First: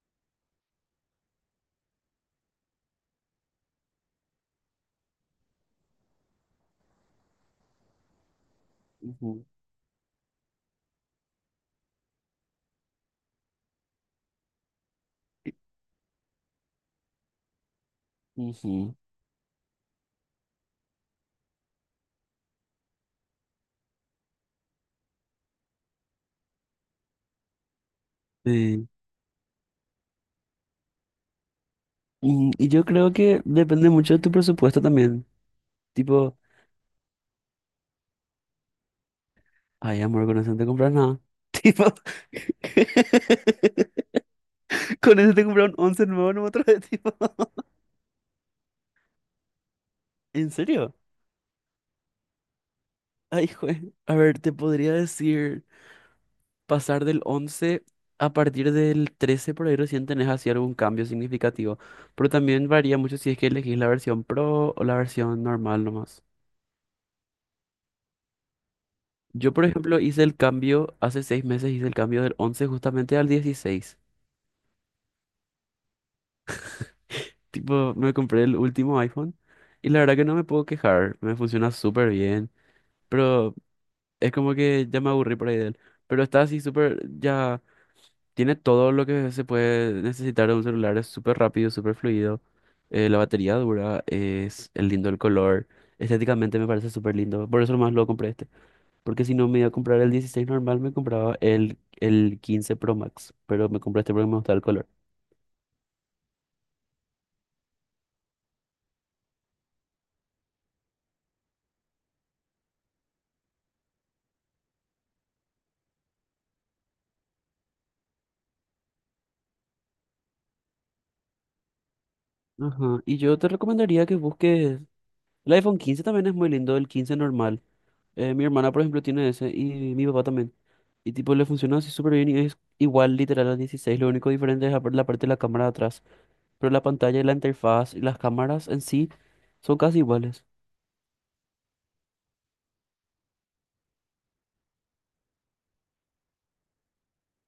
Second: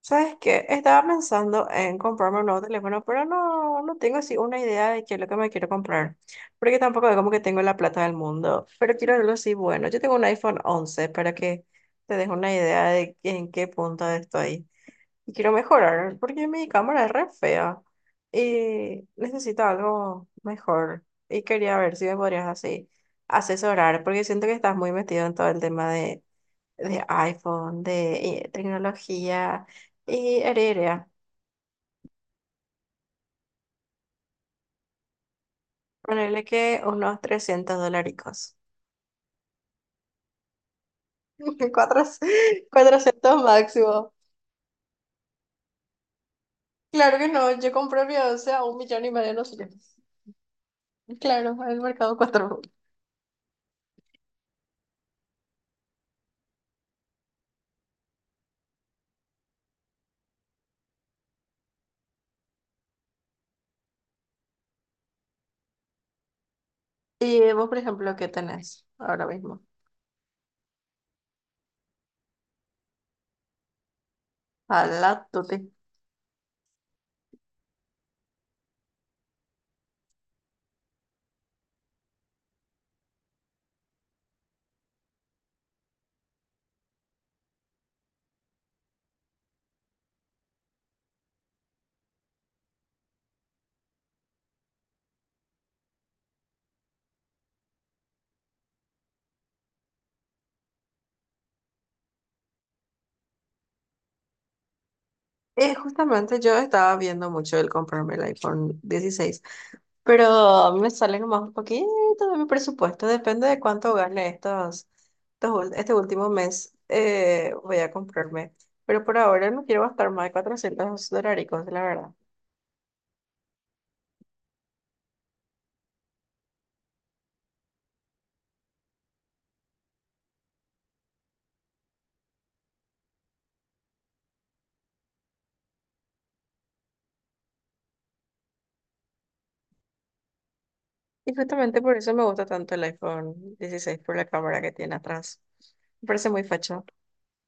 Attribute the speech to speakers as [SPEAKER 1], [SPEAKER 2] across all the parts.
[SPEAKER 1] ¿Sabes qué? Estaba pensando en comprarme un nuevo teléfono, pero no tengo así una idea de qué es lo que me quiero comprar, porque tampoco es como que tengo la plata del mundo, pero quiero algo
[SPEAKER 2] Ujú,
[SPEAKER 1] así bueno. Yo tengo un iPhone 11 para que te des una idea de en qué punto estoy. Y quiero
[SPEAKER 2] y-
[SPEAKER 1] mejorar, porque mi cámara es re fea
[SPEAKER 2] ujú.
[SPEAKER 1] y necesito algo mejor. Y quería ver si me podrías así asesorar, porque siento que estás muy metido en todo el tema de iPhone, de
[SPEAKER 2] Sí.
[SPEAKER 1] tecnología y heredia.
[SPEAKER 2] Y yo creo que depende mucho de tu presupuesto también. Tipo,
[SPEAKER 1] Ponerle que unos trescientos dólares.
[SPEAKER 2] ay, amor, con eso no te compras nada. Tipo,
[SPEAKER 1] Cuatrocientos máximo.
[SPEAKER 2] con eso te compras un once nuevo en otro vez, tipo.
[SPEAKER 1] Claro que no, yo compré mi once a un millón y medio, no sé qué.
[SPEAKER 2] ¿En serio?
[SPEAKER 1] Claro, en el mercado cuatro.
[SPEAKER 2] Ay, jue. A ver, te podría decir, pasar del 11 a partir del 13 por ahí recién tenés así algún cambio significativo. Pero también varía mucho si es que elegís la versión Pro o la versión normal nomás.
[SPEAKER 1] Y vos, por ejemplo, ¿qué tenés ahora
[SPEAKER 2] Yo,
[SPEAKER 1] mismo?
[SPEAKER 2] por ejemplo, hice el cambio, hace 6 meses hice el cambio del 11 justamente al 16.
[SPEAKER 1] A la tuti.
[SPEAKER 2] Tipo, me compré el último iPhone y la verdad que no me puedo quejar, me funciona súper bien, pero es como que ya me aburrí por ahí de él. Pero está así súper, ya tiene todo lo que se puede necesitar de un celular, es súper rápido, súper fluido, la batería dura, es el lindo el color, estéticamente me parece súper lindo, por eso nomás lo compré este. Porque si no me iba a comprar el 16 normal, me compraba el 15 Pro Max. Pero me compré este porque me gustaba el color.
[SPEAKER 1] Justamente yo estaba viendo mucho el comprarme el iPhone 16, pero a mí me sale nomás un poquito de mi presupuesto, depende de cuánto gane estos este último mes, voy a comprarme. Pero por ahora no quiero gastar más de 400 dolaricos, la verdad.
[SPEAKER 2] Ajá. Y yo te recomendaría que busques. El iPhone 15 también es muy lindo, el 15 normal. Mi hermana, por ejemplo, tiene ese y mi papá también. Y tipo, le funciona así súper bien y es igual literal al 16. Lo único diferente es la parte de la cámara de atrás. Pero la pantalla y la interfaz y las cámaras en sí son casi iguales.
[SPEAKER 1] Y justamente por eso me gusta tanto el iPhone 16 por la cámara que tiene atrás. Me parece muy facho,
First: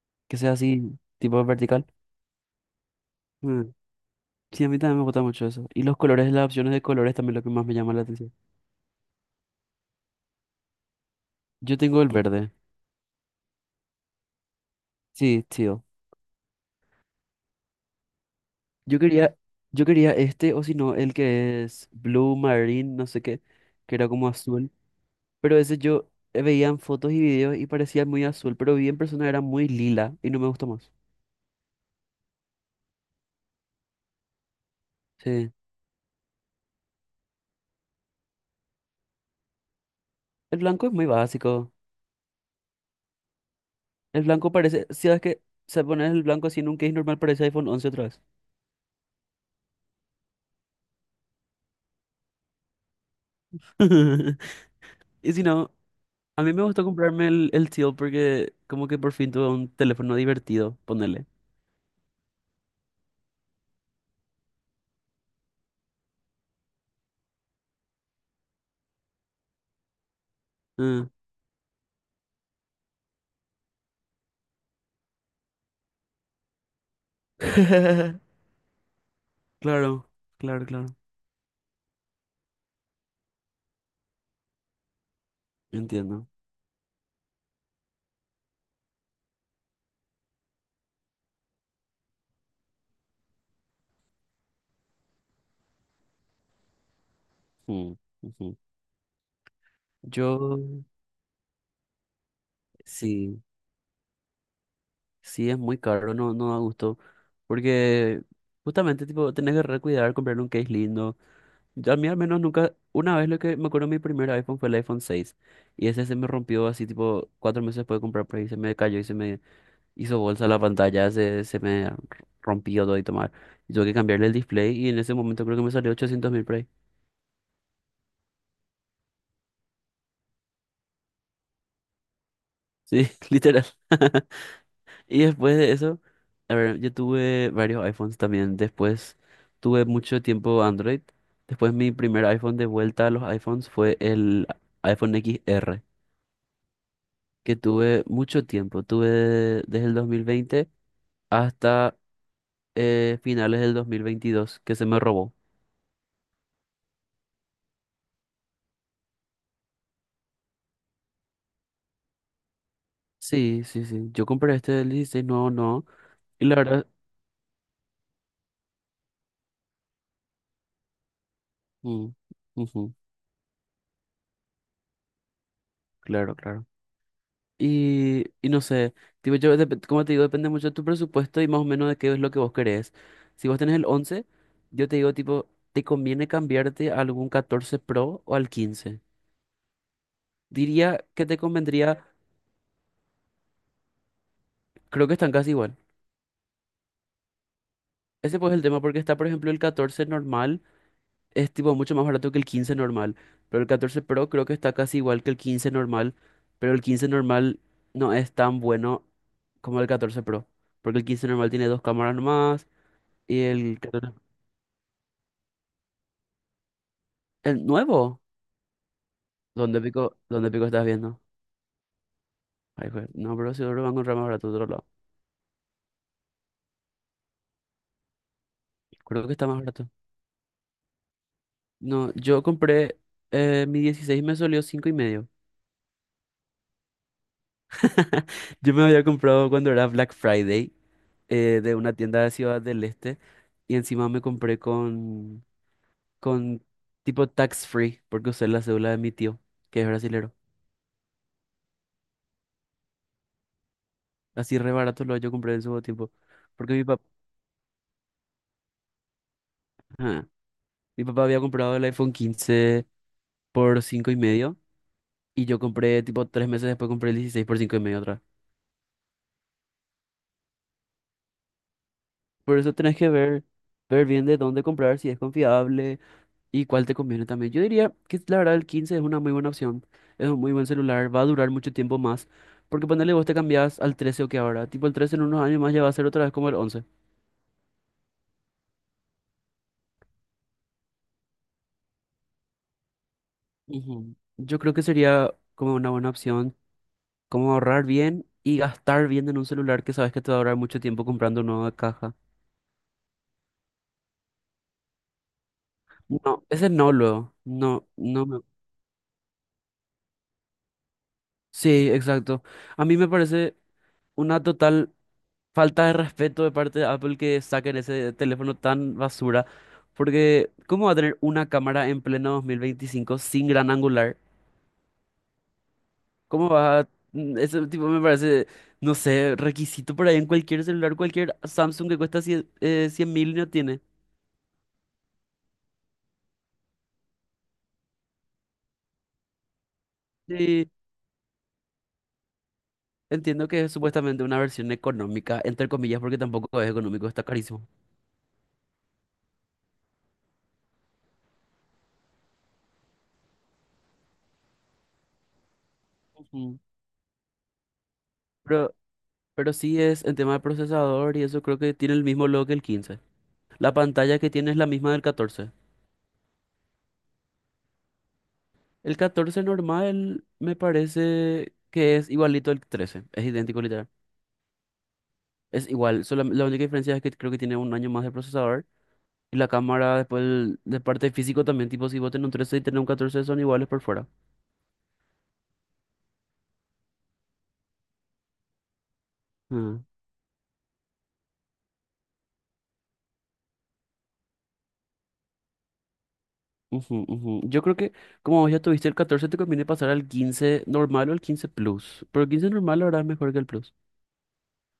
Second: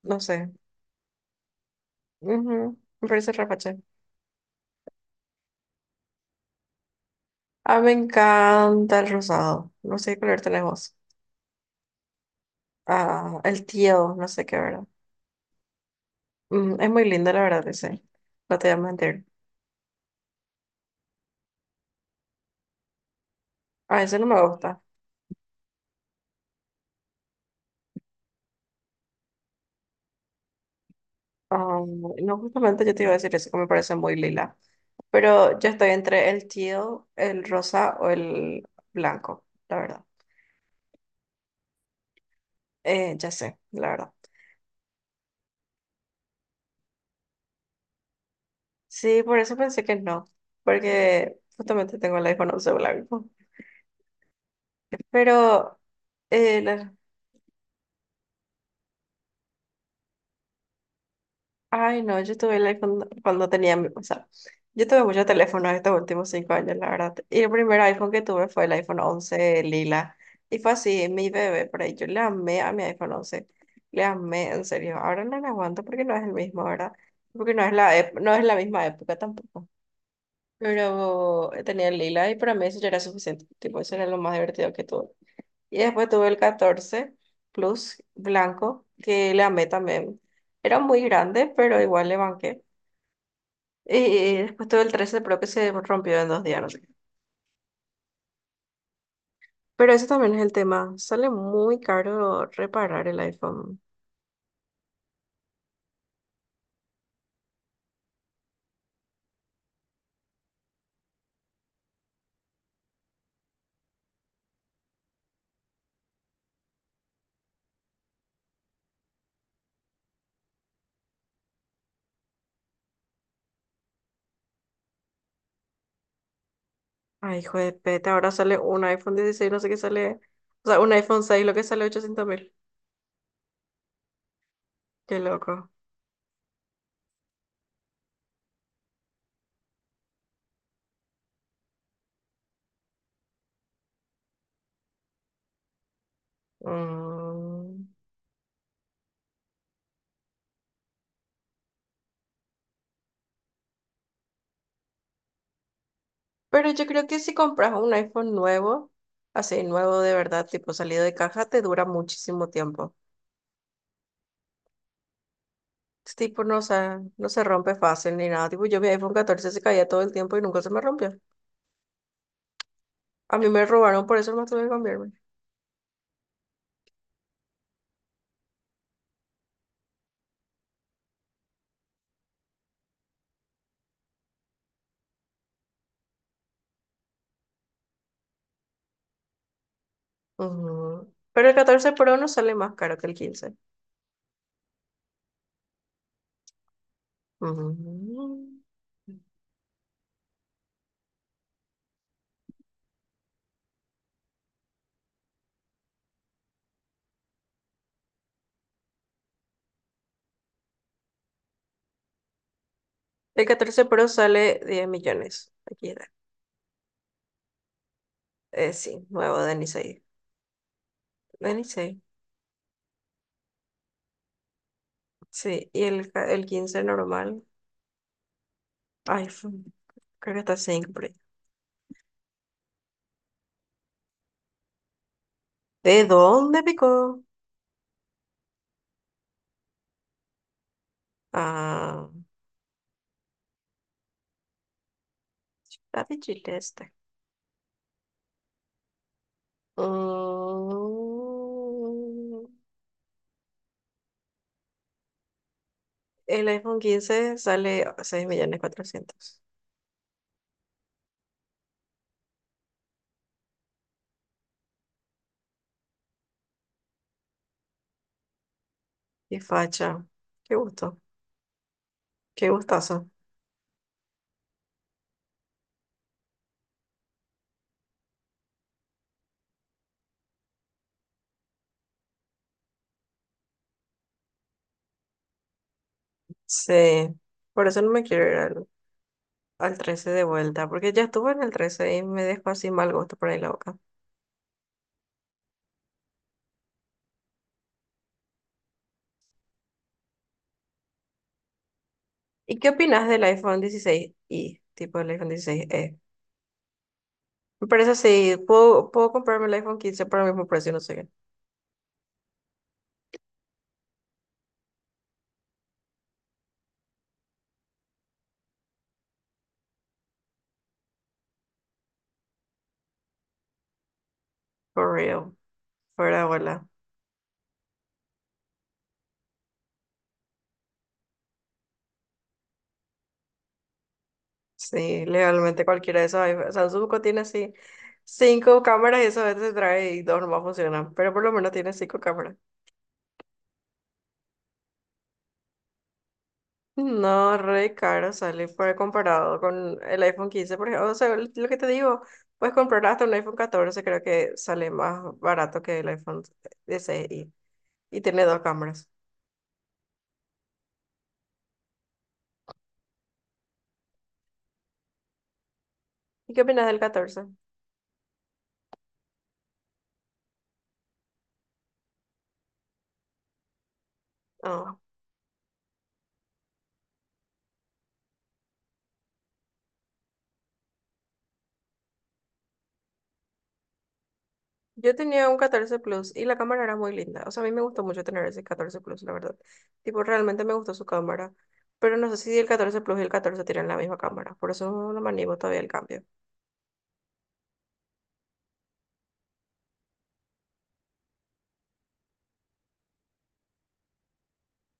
[SPEAKER 1] no
[SPEAKER 2] Que
[SPEAKER 1] sé.
[SPEAKER 2] sea así, tipo vertical.
[SPEAKER 1] Ujú, me parece re
[SPEAKER 2] Mm.
[SPEAKER 1] facho.
[SPEAKER 2] Sí, a mí también me gusta mucho eso. Y los colores, las opciones de colores también es lo que más me
[SPEAKER 1] Ah, me
[SPEAKER 2] llama la atención.
[SPEAKER 1] encanta el rosado, no sé qué color tenés vos.
[SPEAKER 2] Yo tengo el verde.
[SPEAKER 1] Ah, el tío, no sé qué, ¿verdad?
[SPEAKER 2] Sí, tío.
[SPEAKER 1] Mm, es muy lindo, la verdad, ese. No te voy a
[SPEAKER 2] Yo
[SPEAKER 1] mentir.
[SPEAKER 2] quería, yo quería este, o si no, el que es Blue Marine, no sé qué, que
[SPEAKER 1] A
[SPEAKER 2] era
[SPEAKER 1] ese no
[SPEAKER 2] como
[SPEAKER 1] me
[SPEAKER 2] azul.
[SPEAKER 1] gusta.
[SPEAKER 2] Pero ese yo veía en fotos y videos y parecía muy azul, pero vi en persona era muy lila y no me gustó más.
[SPEAKER 1] Ah, no, justamente yo te iba a decir eso, que me parece muy lila.
[SPEAKER 2] Sí.
[SPEAKER 1] Pero yo estoy entre el tío, el rosa o el blanco, la verdad.
[SPEAKER 2] El blanco es muy básico.
[SPEAKER 1] Ya sé, la verdad.
[SPEAKER 2] El blanco parece, si sabes que se pone el blanco así en un case normal, parece iPhone once otra vez.
[SPEAKER 1] Sí, por eso pensé que no, porque justamente tengo el iPhone 11 blanco.
[SPEAKER 2] Y si no,
[SPEAKER 1] Pero
[SPEAKER 2] a mí
[SPEAKER 1] eh,
[SPEAKER 2] me gustó
[SPEAKER 1] la-
[SPEAKER 2] comprarme el teal porque como que por fin tuve un teléfono divertido, ponele.
[SPEAKER 1] Ay, no, yo tuve el iPhone cuando tenía, o sea, yo tuve muchos teléfonos estos últimos cinco años, la verdad. Y el primer iPhone que tuve fue el iPhone 11 lila. Y fue
[SPEAKER 2] Ah.
[SPEAKER 1] así, mi bebé, por ahí yo le amé a mi iPhone once. Le amé, en serio. Ahora no lo aguanto porque no es el mismo, ¿verdad? Porque no es no es la misma época tampoco.
[SPEAKER 2] Claro, claro, claro.
[SPEAKER 1] Pero tenía el lila y para mí eso ya era suficiente. Tipo, eso era lo más divertido que tuve. Y después
[SPEAKER 2] Entiendo.
[SPEAKER 1] tuve el 14 Plus blanco, que le amé también. Era muy grande, pero igual le banqué. Y después tuve el 13 Pro que se rompió en dos días, no sé qué.
[SPEAKER 2] Mm, ujú.
[SPEAKER 1] Pero ese también es el
[SPEAKER 2] Yo,
[SPEAKER 1] tema. Sale muy caro reparar el
[SPEAKER 2] sí,
[SPEAKER 1] iPhone.
[SPEAKER 2] sí es muy caro, no, no da gusto. Porque justamente, tipo, tenés que recuidar, comprar un case lindo. Yo, a mí al menos nunca, una vez lo que me acuerdo mi primer iPhone fue el iPhone 6, y ese se me rompió así, tipo, 4 meses después de comprar, por ahí se me cayó y se me hizo bolsa la pantalla, se me rompió todo y tomar. Y tuve que cambiarle el display y en ese momento creo que me salió 800.000 por ahí.
[SPEAKER 1] Ay, hijo de peta, ahora sale un iPhone 16 no sé qué sale. O sea, un iPhone 6 lo que sale 800 mil.
[SPEAKER 2] Sí, literal.
[SPEAKER 1] Qué
[SPEAKER 2] Y después
[SPEAKER 1] loco.
[SPEAKER 2] de eso, a ver, yo tuve varios iPhones también. Después tuve mucho tiempo Android. Después mi primer iPhone de vuelta a los iPhones fue el iPhone XR, que
[SPEAKER 1] Mm.
[SPEAKER 2] tuve mucho tiempo. Tuve desde el 2020 hasta finales del 2022, que se me robó.
[SPEAKER 1] Pero yo creo que si compras un iPhone nuevo, así nuevo de verdad, tipo salido de caja, te dura muchísimo tiempo.
[SPEAKER 2] Sí, sí, sí. Yo compré este del 16, no, no.
[SPEAKER 1] Es tipo,
[SPEAKER 2] Y la
[SPEAKER 1] no
[SPEAKER 2] verdad.
[SPEAKER 1] se, no se rompe fácil ni nada. Tipo, yo mi iPhone 14 se caía todo el tiempo y nunca se me rompió.
[SPEAKER 2] Mm, ujú,
[SPEAKER 1] A mí me robaron, por eso más tuve que cambiarme.
[SPEAKER 2] claro, claro. Y no sé, tipo, yo, como te digo, depende mucho de tu presupuesto y más o menos de qué es lo que vos querés. Si vos tenés el 11 yo te digo, tipo, te conviene cambiarte a algún 14 Pro o al quince. Diría
[SPEAKER 1] Ujú.
[SPEAKER 2] que te
[SPEAKER 1] Pero el 14
[SPEAKER 2] convendría,
[SPEAKER 1] Pro no sale más caro que el quince.
[SPEAKER 2] creo que están casi igual.
[SPEAKER 1] Ujú.
[SPEAKER 2] Ese pues es el tema porque está, por ejemplo, el 14 normal, es tipo mucho más barato que el 15 normal, pero el 14 Pro creo que está casi igual que el 15 normal, pero el 15 normal no es tan bueno como el 14 Pro, porque el 15 normal tiene dos cámaras nomás. Y
[SPEAKER 1] El
[SPEAKER 2] el.
[SPEAKER 1] 14 Pro sale 10 millones. Aquí está.
[SPEAKER 2] El nuevo,
[SPEAKER 1] Sí, nuevo de
[SPEAKER 2] ¿dónde
[SPEAKER 1] Nisei.
[SPEAKER 2] pico, dónde pico estás viendo?
[SPEAKER 1] De Nisei.
[SPEAKER 2] Ay, jue-. No, pero seguro va a encontrar más barato de otro lado.
[SPEAKER 1] Sí, y el 15 normal,
[SPEAKER 2] Creo que está más
[SPEAKER 1] iPhone.
[SPEAKER 2] barato.
[SPEAKER 1] Creo que está cinco por ahí.
[SPEAKER 2] No, yo compré mi 16 me salió cinco y medio.
[SPEAKER 1] ¿De dónde picó?
[SPEAKER 2] Yo me había comprado cuando era Black Friday de una
[SPEAKER 1] Ah,
[SPEAKER 2] tienda de Ciudad del Este y encima me compré con,
[SPEAKER 1] está de Chile
[SPEAKER 2] con
[SPEAKER 1] este.
[SPEAKER 2] tipo tax free porque usé la cédula de mi tío, que es brasilero.
[SPEAKER 1] Mm,
[SPEAKER 2] Así re barato lo yo compré en su tiempo.
[SPEAKER 1] el
[SPEAKER 2] Porque
[SPEAKER 1] iPhone
[SPEAKER 2] mi papá,
[SPEAKER 1] 15 sale 6 millones 400.
[SPEAKER 2] mi papá había comprado el iPhone 15 por cinco y medio. Y yo compré, tipo, 3 meses después compré el 16 por 5 y medio otra vez.
[SPEAKER 1] Qué facha. Qué gusto. Qué
[SPEAKER 2] Por eso tenés
[SPEAKER 1] gustazo.
[SPEAKER 2] que ver, ver bien de dónde comprar, si es confiable y cuál te conviene también. Yo diría que la verdad el 15 es una muy buena opción. Es un muy buen celular, va a durar mucho tiempo más. Porque ponele vos te cambiás al 13 o que ahora. Tipo, el 13 en unos años más ya va a ser otra vez como el once.
[SPEAKER 1] Sí, por eso no me quiero ir al 13 de vuelta, porque ya estuve en el 13 y me dejó así mal gusto por ahí la boca.
[SPEAKER 2] Ujú. Yo creo que sería como una buena opción, como ahorrar bien y gastar bien en un celular que sabes que te va a durar mucho tiempo comprando una nueva caja.
[SPEAKER 1] ¿Y qué opinas del iPhone dieciséis i? Tipo el iPhone dieciséis e.
[SPEAKER 2] No, ese no, luego.
[SPEAKER 1] Me
[SPEAKER 2] No,
[SPEAKER 1] parece así,
[SPEAKER 2] no.
[SPEAKER 1] puedo comprarme el iPhone 15 por el mismo precio, no sé qué.
[SPEAKER 2] Sí, exacto. A mí me parece una total falta de respeto de parte de Apple que saquen ese teléfono tan basura, porque ¿cómo va a tener una cámara en pleno 2025 sin gran angular?
[SPEAKER 1] For real, fuera de
[SPEAKER 2] ¿Cómo
[SPEAKER 1] bola.
[SPEAKER 2] va? Ese tipo me parece, no sé, requisito por ahí en cualquier celular, cualquier Samsung que cuesta 100.000 no tiene.
[SPEAKER 1] Sí, legalmente cualquiera de esos iPhones, Samsung tiene así cinco cámaras y eso a veces trae y dos nomás
[SPEAKER 2] Sí,
[SPEAKER 1] funcionan, pero por lo menos tiene cinco cámaras.
[SPEAKER 2] entiendo que es supuestamente una versión económica, entre comillas, porque tampoco es económico, está
[SPEAKER 1] No,
[SPEAKER 2] carísimo.
[SPEAKER 1] re caro sale por comparado con el iPhone 15, por ejemplo. O sea, lo que te digo, puedes comprar hasta un iPhone 14, creo que sale más barato que el iPhone
[SPEAKER 2] Ujú.
[SPEAKER 1] 16 y tiene dos
[SPEAKER 2] Pero
[SPEAKER 1] cámaras.
[SPEAKER 2] Pero sí es el tema del procesador y eso creo que tiene el mismo logo que el 15. La pantalla que tiene es la misma del 14.
[SPEAKER 1] ¿Y qué opinas del 14?
[SPEAKER 2] El 14 normal me parece que es igualito al 13. Es idéntico literal.
[SPEAKER 1] Ah,
[SPEAKER 2] Es igual. Solo la única diferencia es que creo que tiene un año más de procesador. Y la cámara después de parte físico también. Tipo si vos tenés un 13 y tenés un 14 son iguales por fuera.
[SPEAKER 1] yo tenía un 14 Plus y la cámara era muy linda. O sea, a mí me gustó mucho tener ese 14 Plus, la verdad.
[SPEAKER 2] Ah,
[SPEAKER 1] Tipo, realmente me gustó su cámara. Pero no sé si el 14 Plus y el 14 tienen la misma cámara. Por eso no me animo todavía al cambio.
[SPEAKER 2] ujú, ujú. Yo creo que como vos ya tuviste el 14 te conviene pasar al 15 normal o al 15 Plus. Pero el 15 normal ahora es mejor que el Plus.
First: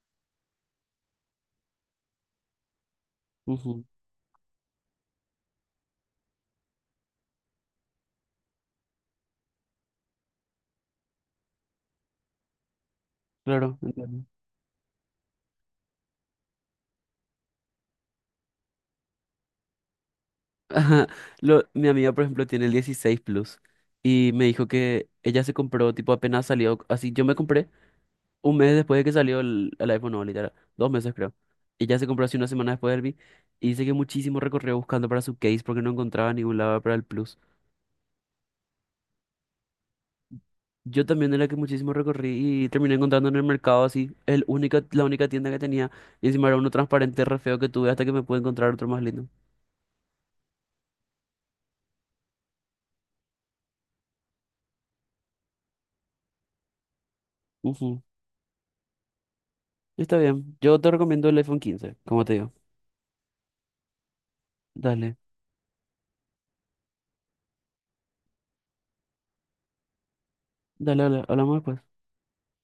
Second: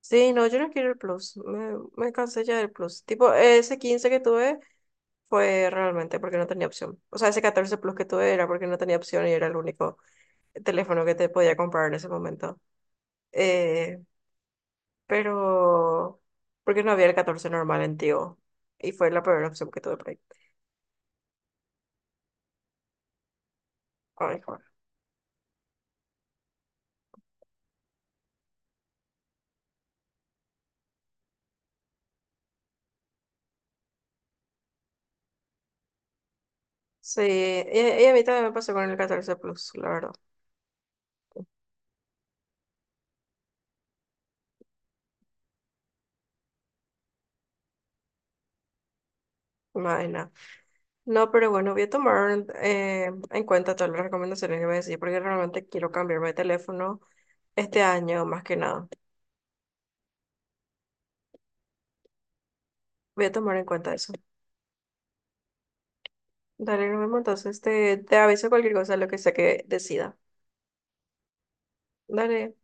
[SPEAKER 1] Sí, no, yo no quiero el Plus. Me cansé ya del Plus. Tipo, ese
[SPEAKER 2] Ujú,
[SPEAKER 1] 15 que tuve fue realmente porque no tenía opción. O sea, ese 14 Plus que tuve era porque no tenía opción y era el único teléfono que te podía comprar en ese momento.
[SPEAKER 2] claro,
[SPEAKER 1] Eh,
[SPEAKER 2] entiendo.
[SPEAKER 1] pero, porque no había el 14 normal en Tigo. Y fue la peor opción que tuve por ahí.
[SPEAKER 2] Ajá, lo, mi amiga, por ejemplo, tiene el 16 Plus y
[SPEAKER 1] Ay,
[SPEAKER 2] me
[SPEAKER 1] joder.
[SPEAKER 2] dijo que ella se compró, tipo, apenas salió, así, yo me compré un mes después de que salió el iPhone, no, literal, 2 meses creo. Ella se compró así una semana después del Vi y dice que muchísimo recorrió buscando para su case porque no encontraba ningún lado para el
[SPEAKER 1] Sí,
[SPEAKER 2] Plus.
[SPEAKER 1] y a mí también me pasó con el 14 Plus, la verdad.
[SPEAKER 2] Yo también era que muchísimo recorrí y terminé encontrando en el mercado así, la única tienda que tenía y encima era uno transparente re feo que tuve hasta que me pude encontrar otro más lindo.
[SPEAKER 1] No, nada. No, pero bueno, voy a tomar en cuenta todas las recomendaciones que me decís porque realmente quiero cambiarme de teléfono. Este
[SPEAKER 2] Ujú,
[SPEAKER 1] año, más que nada.
[SPEAKER 2] está bien, yo te recomiendo el iPhone 15 como te digo.
[SPEAKER 1] Voy a tomar en cuenta eso.
[SPEAKER 2] Dale.
[SPEAKER 1] Dale, nos vemos entonces. Te aviso cualquier cosa, lo que sea que decida.
[SPEAKER 2] Dale, dale, hablamos después.
[SPEAKER 1] Dale.